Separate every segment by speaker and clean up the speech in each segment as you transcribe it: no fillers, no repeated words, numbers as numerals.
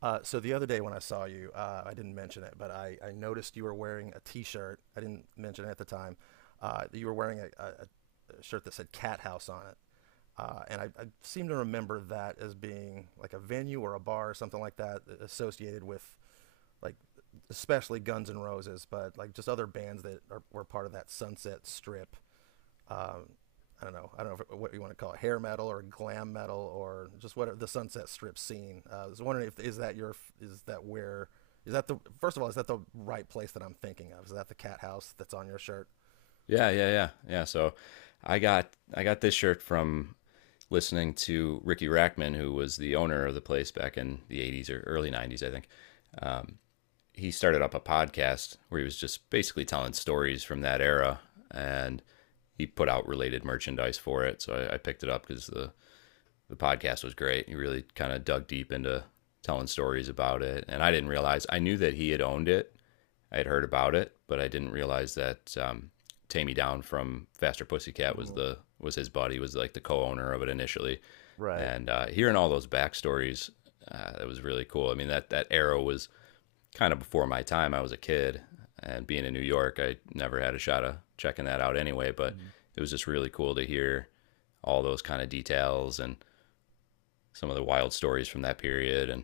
Speaker 1: So the other day when I saw you, I didn't mention it, but I noticed you were wearing a T-shirt. I didn't mention it at the time. You were wearing a shirt that said Cat House on it, and I seem to remember that as being like a venue or a bar or something like that associated with like especially Guns N' Roses, but like just other bands were part of that Sunset Strip. um, I don't know. I don't know if, what you want to call it, hair metal or glam metal or just what the Sunset Strip scene. I was wondering if is that your is that where is that the first of all, is that the right place that I'm thinking of? Is that the cat house that's on your shirt?
Speaker 2: Yeah, yeah, yeah, yeah. So I got this shirt from listening to Ricky Rackman, who was the owner of the place back in the '80s or early '90s, I think. He started up a podcast where he was just basically telling stories from that era, and he put out related merchandise for it. So I picked it up because the podcast was great. He really kind of dug deep into telling stories about it, and I didn't realize I knew that he had owned it I had heard about it, but I didn't realize that Tammy Down from Faster Pussycat was
Speaker 1: Mm-hmm.
Speaker 2: the was his buddy, was like the co-owner of it initially.
Speaker 1: Right.
Speaker 2: And hearing all those backstories, that was really cool. I mean, that era was kind of before my time. I was a kid, and being in New York, I never had a shot of checking that out anyway. But
Speaker 1: Mm-hmm.
Speaker 2: it was just really cool to hear all those kind of details and some of the wild stories from that period. And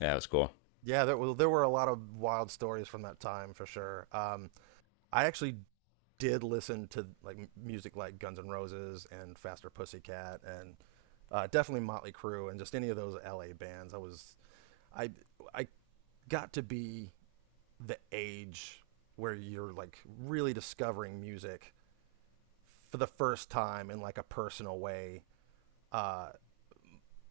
Speaker 2: yeah, it was cool.
Speaker 1: Yeah, there were a lot of wild stories from that time for sure. I actually did listen to like music like Guns N' Roses and Faster Pussycat and definitely Motley Crue and just any of those LA bands. I was I I got to be the age where you're like really discovering music for the first time in like a personal way.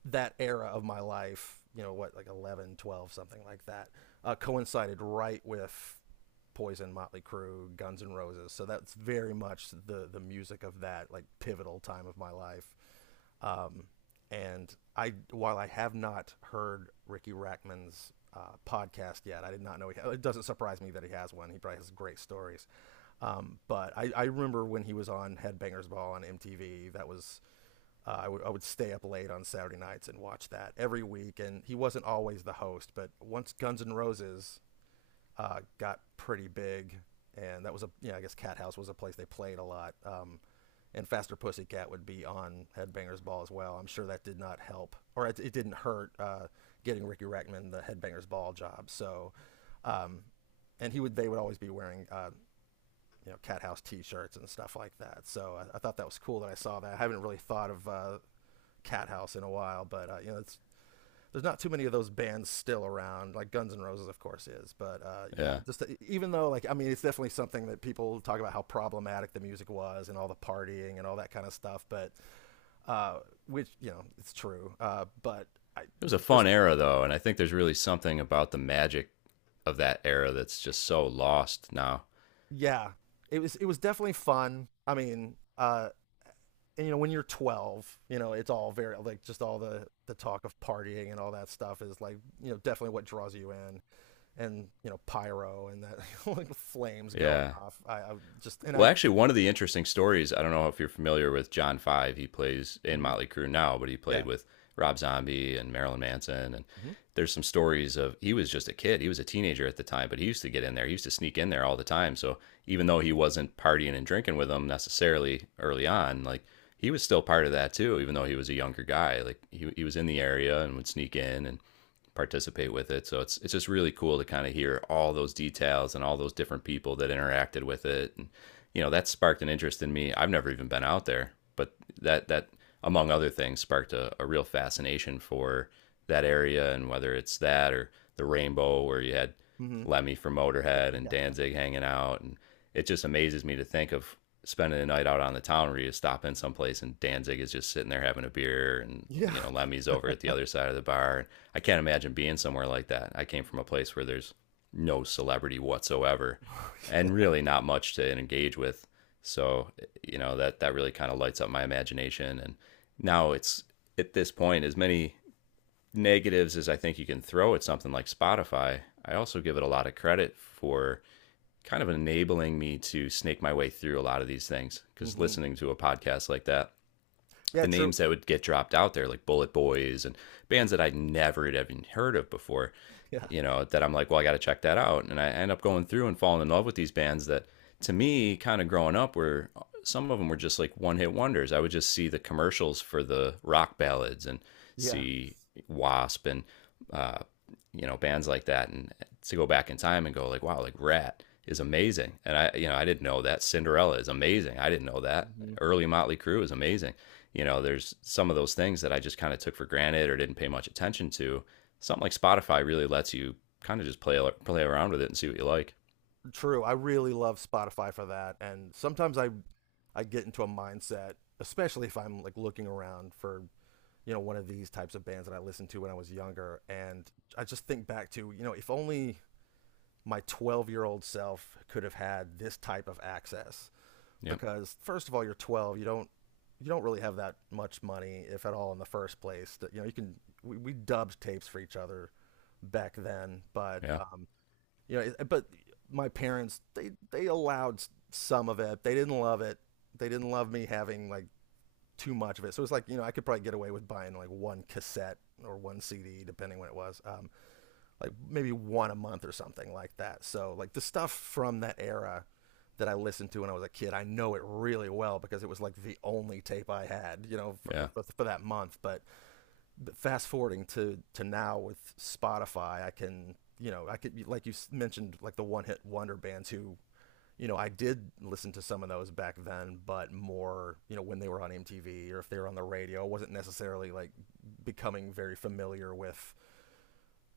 Speaker 1: That era of my life, you know, what like 11, 12, something like that, coincided right with Poison, Motley Crue, Guns N' Roses. So that's very much the music of that like pivotal time of my life. Um, and I, while I have not heard Ricky Rackman's podcast yet, I did not know he. Had, It doesn't surprise me that he has one. He probably has great stories. But I remember when he was on Headbangers Ball on MTV. That was I would stay up late on Saturday nights and watch that every week. And he wasn't always the host, but once Guns N' Roses got pretty big, and that was a yeah. I guess Cat House was a place they played a lot. And Faster Pussycat would be on Headbangers Ball as well. I'm sure that did not help, or it didn't hurt getting Ricky Rackman the Headbangers Ball job. So, um, and he would they would always be wearing you know, Cat House T-shirts and stuff like that. So I thought that was cool that I saw that. I haven't really thought of Cat House in a while, but you know, it's there's not too many of those bands still around. Like Guns N' Roses, of course, is, but yeah,
Speaker 2: Yeah.
Speaker 1: just even though like I mean, it's definitely something that people talk about, how problematic the music was and all the partying and all that kind of stuff. But uh, which you know, it's true. But I
Speaker 2: It was a
Speaker 1: just
Speaker 2: fun era though, and I think there's really something about the magic of that era that's just so lost now.
Speaker 1: Yeah, it was definitely fun. I mean, and you know, when you're 12, you know, it's all very like just all the talk of partying and all that stuff is like you know definitely what draws you in. And you know, pyro and that like flames going
Speaker 2: Yeah.
Speaker 1: off. I just and I
Speaker 2: Well, actually, one of the interesting stories, I don't know if you're familiar with John Five. He plays in
Speaker 1: Mhm,
Speaker 2: Motley Crue now, but he played
Speaker 1: yeah.
Speaker 2: with Rob Zombie and Marilyn Manson. And
Speaker 1: Hmm.
Speaker 2: there's some stories of he was just a kid. He was a teenager at the time, but he used to get in there. He used to sneak in there all the time. So even though he wasn't partying and drinking with them necessarily early on, like he was still part of that too, even though he was a younger guy. Like he was in the area and would sneak in and participate with it. So it's just really cool to kind of hear all those details and all those different people that interacted with it. And you know, that sparked an interest in me. I've never even been out there, but that among other things sparked a real fascination for that area, and whether it's that or the rainbow where you had
Speaker 1: Hmm.
Speaker 2: Lemmy from Motorhead and
Speaker 1: Yeah.
Speaker 2: Danzig hanging out. And it just amazes me to think of spending the night out on the town where you stop in someplace and Danzig is just sitting there having a beer and, you
Speaker 1: Yeah.
Speaker 2: know, Lemmy's over at the other side of the bar. I can't imagine being somewhere like that. I came from a place where there's no celebrity whatsoever and really not much to engage with. So, you know, that really kind of lights up my imagination. And now it's at this point, as many negatives is I think you can throw at something like Spotify. I also give it a lot of credit for kind of enabling me to snake my way through a lot of these things because
Speaker 1: Hmm.
Speaker 2: listening to a podcast like that
Speaker 1: Yeah,
Speaker 2: the
Speaker 1: true.
Speaker 2: names that would get dropped out there, like Bullet Boys and bands that I'd never had even heard of before,
Speaker 1: Yeah,
Speaker 2: you know, that I'm like, well, I got to check that out. And I end up going through and falling in love with these bands that, to me, kind of growing up, were some of them were just like one hit wonders. I would just see the commercials for the rock ballads and
Speaker 1: yeah.
Speaker 2: see Wasp and uh, you know, bands like that, and to go back in time and go like wow, like Rat is amazing, and I you know I didn't know that Cinderella is amazing, I didn't know that
Speaker 1: Hmm.
Speaker 2: early Motley Crue is amazing. You know, there's some of those things that I just kind of took for granted or didn't pay much attention to. Something like Spotify really lets you kind of just play around with it and see what you like.
Speaker 1: True. I really love Spotify for that, and sometimes I get into a mindset, especially if I'm like looking around for you know one of these types of bands that I listened to when I was younger, and I just think back to you know if only my 12-year-old self could have had this type of access,
Speaker 2: Yep.
Speaker 1: because first of all, you're 12. You don't really have that much money, if at all, in the first place. That you know, you can we dubbed tapes for each other back then, but
Speaker 2: Yeah,
Speaker 1: you know, it- but my parents, they allowed some of it. They didn't love it. They didn't love me having like too much of it. So it's like you know, I could probably get away with buying like one cassette or one CD, depending when it was. Like maybe one a month or something like that. So like the stuff from that era that I listened to when I was a kid, I know it really well because it was like the only tape I had, you know,
Speaker 2: yeah.
Speaker 1: for that month. But fast forwarding to now with Spotify, I can, you know, I could, like you mentioned, like the one hit wonder bands who you know, I did listen to some of those back then, but more, you know, when they were on MTV or if they were on the radio, I wasn't necessarily like becoming very familiar with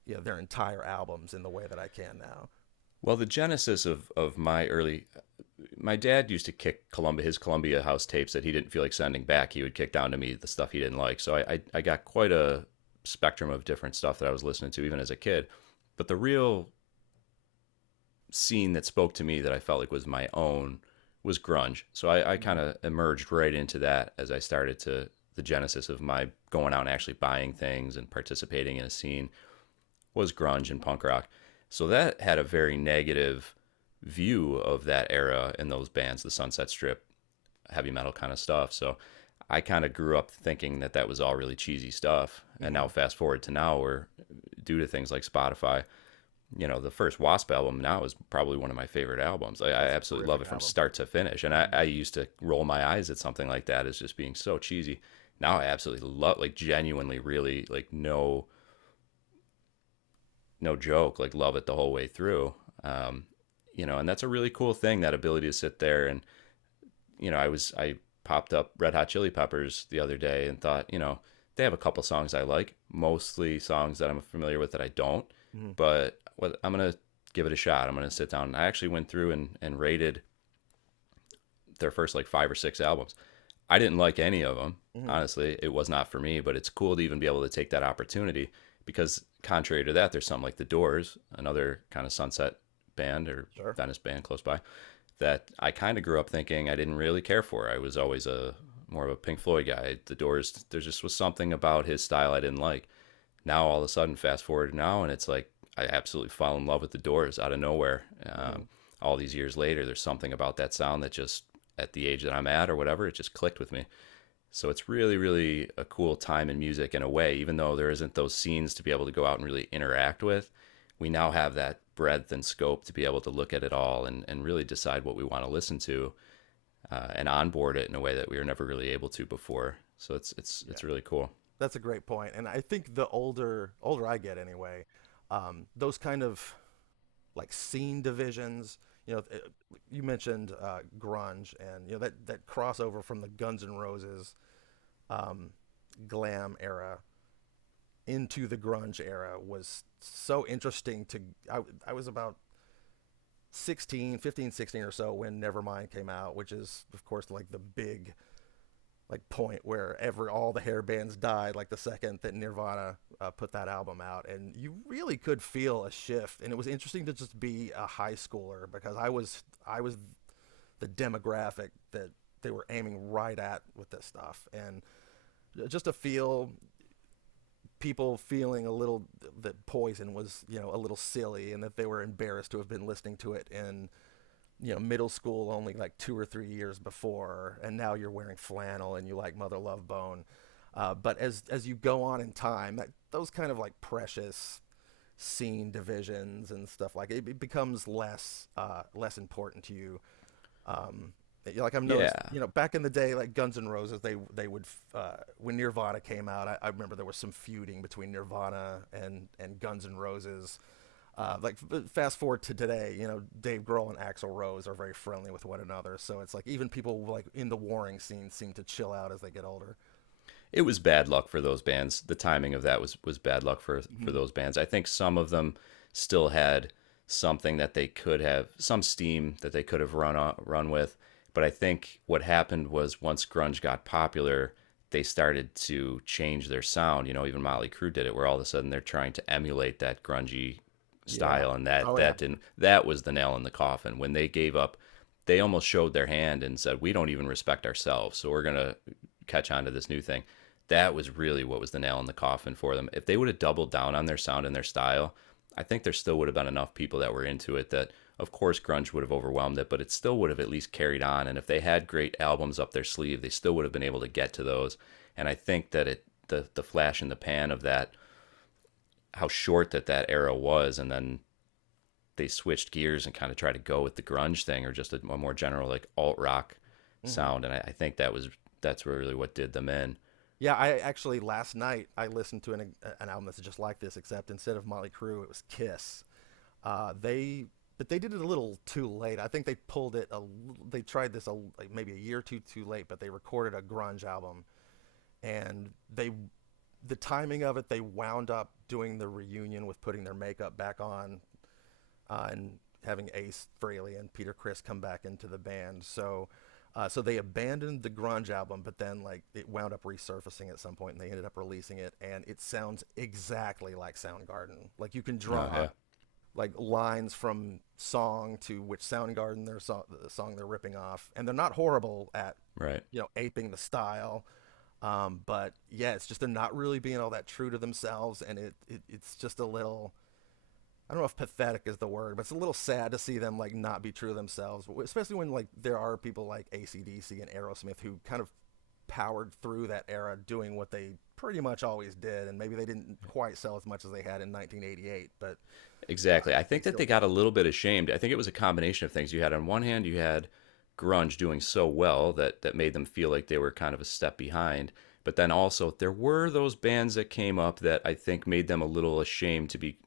Speaker 1: you know, their entire albums in the way that I can now.
Speaker 2: Well, the genesis of my early my dad used to kick Columbia his Columbia House tapes that he didn't feel like sending back. He would kick down to me the stuff he didn't like. So I got quite a spectrum of different stuff that I was listening to even as a kid. But the real scene that spoke to me that I felt like was my own was grunge. So I kind
Speaker 1: Mm-hmm.
Speaker 2: of emerged right into that as I started to the genesis of my going out and actually buying things and participating in a scene was grunge and punk rock. So that had a very negative view of that era and those bands, the Sunset Strip, heavy metal kind of stuff. So I kind of grew up thinking that that was all really cheesy stuff. And now
Speaker 1: Mm-hmm.
Speaker 2: fast forward to now where due to things like Spotify, you know, the first Wasp album now is probably one of my favorite albums. I
Speaker 1: That's a
Speaker 2: absolutely love
Speaker 1: terrific
Speaker 2: it from
Speaker 1: album.
Speaker 2: start to finish. And I,
Speaker 1: Mm-hmm.
Speaker 2: I used to roll my eyes at something like that as just being so cheesy. Now I absolutely love, like genuinely really like no no joke, like love it the whole way through. Um, you know, and that's a really cool thing, that ability to sit there and you know, I popped up Red Hot Chili Peppers the other day and thought, you know, they have a couple songs I like, mostly songs that I'm familiar with that I don't,
Speaker 1: Mm-hmm.
Speaker 2: but I'm gonna give it a shot. I'm gonna sit down and I actually went through and rated their first like five or six albums. I didn't like any of them.
Speaker 1: Mm-hmm.
Speaker 2: Honestly, it was not for me, but it's cool to even be able to take that opportunity because contrary to that, there's something like The Doors, another kind of sunset band or
Speaker 1: Sure.
Speaker 2: Venice band close by that I kind of grew up thinking I didn't really care for. I was always a more of a Pink Floyd guy. The Doors, there just was something about his style I didn't like now all of a sudden, fast forward to now, and it's like I absolutely fell in love with the Doors out of nowhere.
Speaker 1: Mm-hmm.
Speaker 2: All these years later, there's something about that sound that just at the age that I'm at or whatever, it just clicked with me. So it's really, really a cool time in music in a way, even though there isn't those scenes to be able to go out and really interact with. We now have that breadth and scope to be able to look at it all and really decide what we want to listen to and onboard it in a way that we were never really able to before. So it's it's
Speaker 1: Yeah,
Speaker 2: it's really cool.
Speaker 1: that's a great point. And I think the older I get, anyway, those kind of like scene divisions. You know, you mentioned grunge, and you know that crossover from the Guns N' Roses um, glam era into the grunge era was so interesting. I, I was about 16, 15, 16 or so when Nevermind came out, which is of course like the big like point where every all the hair bands died like the second that Nirvana put that album out, and you really could feel a shift. And it was interesting to just be a high schooler, because I was the demographic that they were aiming right at with this stuff, and just to feel people feeling a little that Poison was you know a little silly and that they were embarrassed to have been listening to it in you know middle school only like 2 or 3 years before, and now you're wearing flannel and you like Mother Love Bone. But as you go on in time, that, those kind of like precious scene divisions and stuff like it becomes less less important to you. um, like I've noticed,
Speaker 2: Yeah,
Speaker 1: you know, back in the day, like Guns N' Roses, they would when Nirvana came out, I remember there was some feuding between Nirvana and Guns N' Roses. Uh, like Fast forward to today, you know, Dave Grohl and Axl Rose are very friendly with one another, so it's like even people like in the warring scene seem to chill out as they get older.
Speaker 2: it was bad luck for those bands. The timing of that was bad luck for
Speaker 1: Hmm.
Speaker 2: those bands. I think some of them still had something that they could have some steam that they could have run on, run with, but I think what happened was once grunge got popular, they started to change their sound. You know, even
Speaker 1: Hmm.
Speaker 2: Motley Crue did it, where all of a sudden they're trying to emulate that grungy
Speaker 1: Yeah.
Speaker 2: style, and that
Speaker 1: Oh yeah.
Speaker 2: that didn't that was the nail in the coffin when they gave up they almost showed their hand and said, "We don't even respect ourselves, so we're gonna catch on to this new thing." That was really what was the nail in the coffin for them. If they would have doubled down on their sound and their style, I think there still would have been enough people that were into it that, of course, grunge would have overwhelmed it, but it still would have at least carried on. And if they had great albums up their sleeve, they still would have been able to get to those. And I think that it the flash in the pan of that how short that era was, and then they switched gears and kind of tried to go with the grunge thing or just a more general like alt rock
Speaker 1: Hmm.
Speaker 2: sound. And I think that was that's really what did them in.
Speaker 1: Yeah, I actually last night I listened to an album that's just like this, except instead of Motley Crue, it was Kiss. Uh, they they did it a little too late. I think they pulled it. A, l- they tried this a, Like maybe a year or two too late, but they recorded a grunge album, and they, the timing of it, they wound up doing the reunion with putting their makeup back on and having Ace Frehley and Peter Criss come back into the band. So, they abandoned the grunge album, but then like it wound up resurfacing at some point, and they ended up releasing it, and it sounds exactly like Soundgarden. Like you can
Speaker 2: Oh
Speaker 1: draw
Speaker 2: yeah,
Speaker 1: like lines from song to which Soundgarden the song they're ripping off, and they're not horrible at
Speaker 2: right.
Speaker 1: you know aping the style. But yeah, it's just they're not really being all that true to themselves, and it's just a little. I don't know if pathetic is the word, but it's a little sad to see them like not be true to themselves, especially when like there are people like AC/DC and Aerosmith who kind of powered through that era doing what they pretty much always did, and maybe they didn't quite sell as much as they had in 1988, but
Speaker 2: Exactly. I
Speaker 1: they
Speaker 2: think that
Speaker 1: still
Speaker 2: they got a little bit ashamed. I think it was a combination of things. You had on one hand, you had grunge doing so well that that made them feel like they were kind of a step behind. But then also there were those bands that came up that I think made them a little ashamed to be.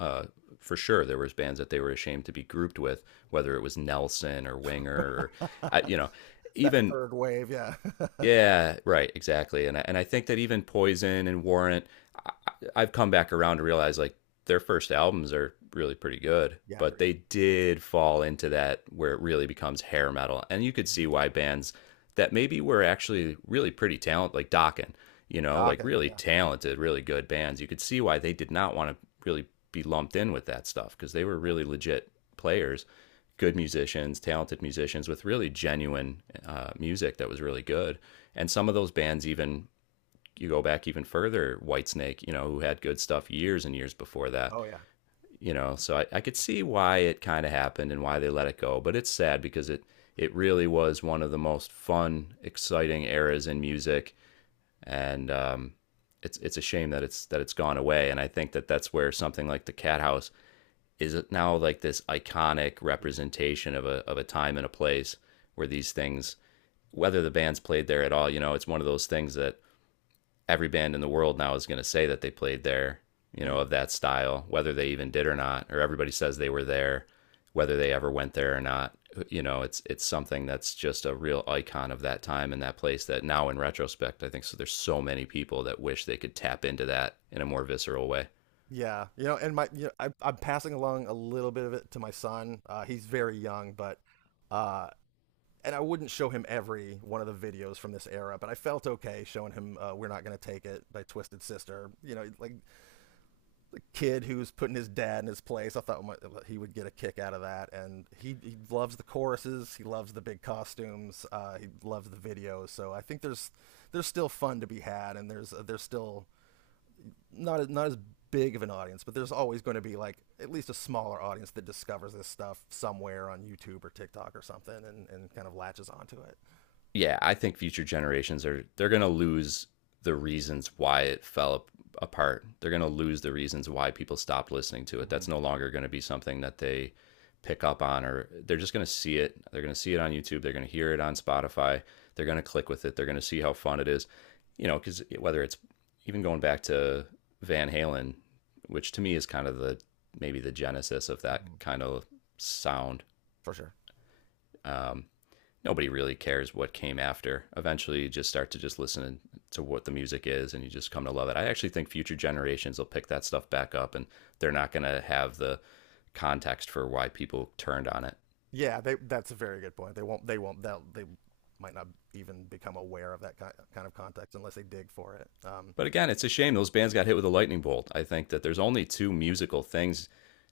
Speaker 2: Uh, for sure, there was bands that they were ashamed to be grouped with, whether it was Nelson or Winger or, you know,
Speaker 1: that
Speaker 2: even
Speaker 1: third wave. Yeah,
Speaker 2: yeah, right, exactly. And I think that even Poison and Warrant, I, I've come back around to realize like their first albums are really pretty good,
Speaker 1: yeah, I
Speaker 2: but
Speaker 1: agree.
Speaker 2: they did fall into that where it really becomes hair metal. And you could
Speaker 1: Mhm.
Speaker 2: see why bands that maybe were actually really pretty talented, like Dokken, you know, like
Speaker 1: Dokken.
Speaker 2: really
Speaker 1: Yeah.
Speaker 2: talented, really good bands, you could see why they did not want to really be lumped in with that stuff because they were really legit players, good musicians, talented musicians with really genuine music that was really good. And some of those bands, even you go back even further, Whitesnake, you know, who had good stuff years and years before that,
Speaker 1: Oh yeah.
Speaker 2: you know. So I could see why it kind of happened and why they let it go. But it's sad because it really was one of the most fun, exciting eras in music, and it's a shame that it's gone away. And I think that that's where something like the Cat House is it now like this iconic
Speaker 1: Yeah.
Speaker 2: representation of a time and a place where these things, whether the band's played there at all, you know, it's one of those things that every band in the world now is going to say that they played there, you know, of
Speaker 1: Mm.
Speaker 2: that style, whether they even did or not, or everybody says they were there, whether they ever went there or not. You know, it's something that's just a real icon of that time and that place that now in retrospect, I think so there's so many people that wish they could tap into that in a more visceral way.
Speaker 1: Yeah. You know, and my you know, I'm passing along a little bit of it to my son. He's very young, but uh, and I wouldn't show him every one of the videos from this era, but I felt okay showing him "We're Not Gonna Take It" by Twisted Sister. You know, like the kid who was putting his dad in his place. I thought he would get a kick out of that, and he loves the choruses. He loves the big costumes. He loves the videos. So I think there's still fun to be had, and there's still not as big of an audience, but there's always going to be like at least a smaller audience that discovers this stuff somewhere on YouTube or TikTok or something, and kind of latches onto it.
Speaker 2: Yeah, I think future generations are they're going to lose the reasons why it fell apart. They're going to lose the reasons why people stopped listening to it.
Speaker 1: Mm-hmm.
Speaker 2: That's no longer going to be something that they pick up on or they're just going to see it. They're going to see it on YouTube, they're going to hear it on Spotify, they're going to click with it, they're going to see how fun it is. You know, cuz whether it's even going back to Van Halen, which to me is kind of the maybe the genesis of that
Speaker 1: Mm-hmm.
Speaker 2: kind of sound.
Speaker 1: For sure.
Speaker 2: Um Nobody really cares what came after. Eventually, you just start to just listen to what the music is, and you just come to love it. I actually think future generations will pick that stuff back up, and they're not going to have the context for why people turned on it.
Speaker 1: Yeah, they, that's a very good point. They won't. They won't. They might not even become aware of that kind of context unless they dig for it.
Speaker 2: But again, it's a shame those bands got hit with a lightning bolt. I think that there's only two musical things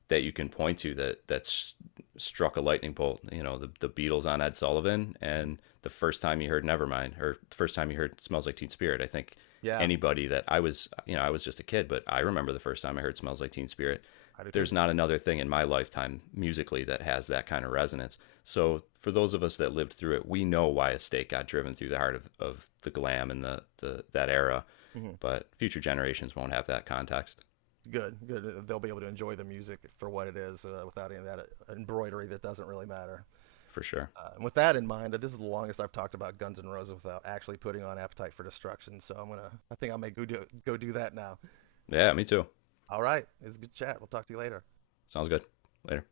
Speaker 2: that you can point to that that's struck a lightning bolt. You know, the Beatles on Ed Sullivan,
Speaker 1: Mhm.
Speaker 2: and the first time you heard Nevermind, or the first time you heard Smells Like Teen Spirit. I think
Speaker 1: Yeah,
Speaker 2: anybody that I was, you know, I was just a kid, but I remember the first time I heard Smells Like Teen Spirit.
Speaker 1: I do too.
Speaker 2: There's not another thing in my lifetime musically that has that kind of resonance. So for those of us that lived through it, we know why a stake got driven through the heart of the glam and the that era.
Speaker 1: Hmm.
Speaker 2: But future generations won't have that context
Speaker 1: Good, good. They'll be able to enjoy the music for what it is without any of that embroidery that doesn't really matter.
Speaker 2: for sure.
Speaker 1: And with that in mind, this is the longest I've talked about Guns N' Roses without actually putting on Appetite for Destruction. So I'm gonna. I think I may go do that now.
Speaker 2: Yeah, me too.
Speaker 1: All right, it's a good chat. We'll talk to you later.
Speaker 2: Sounds good. Later.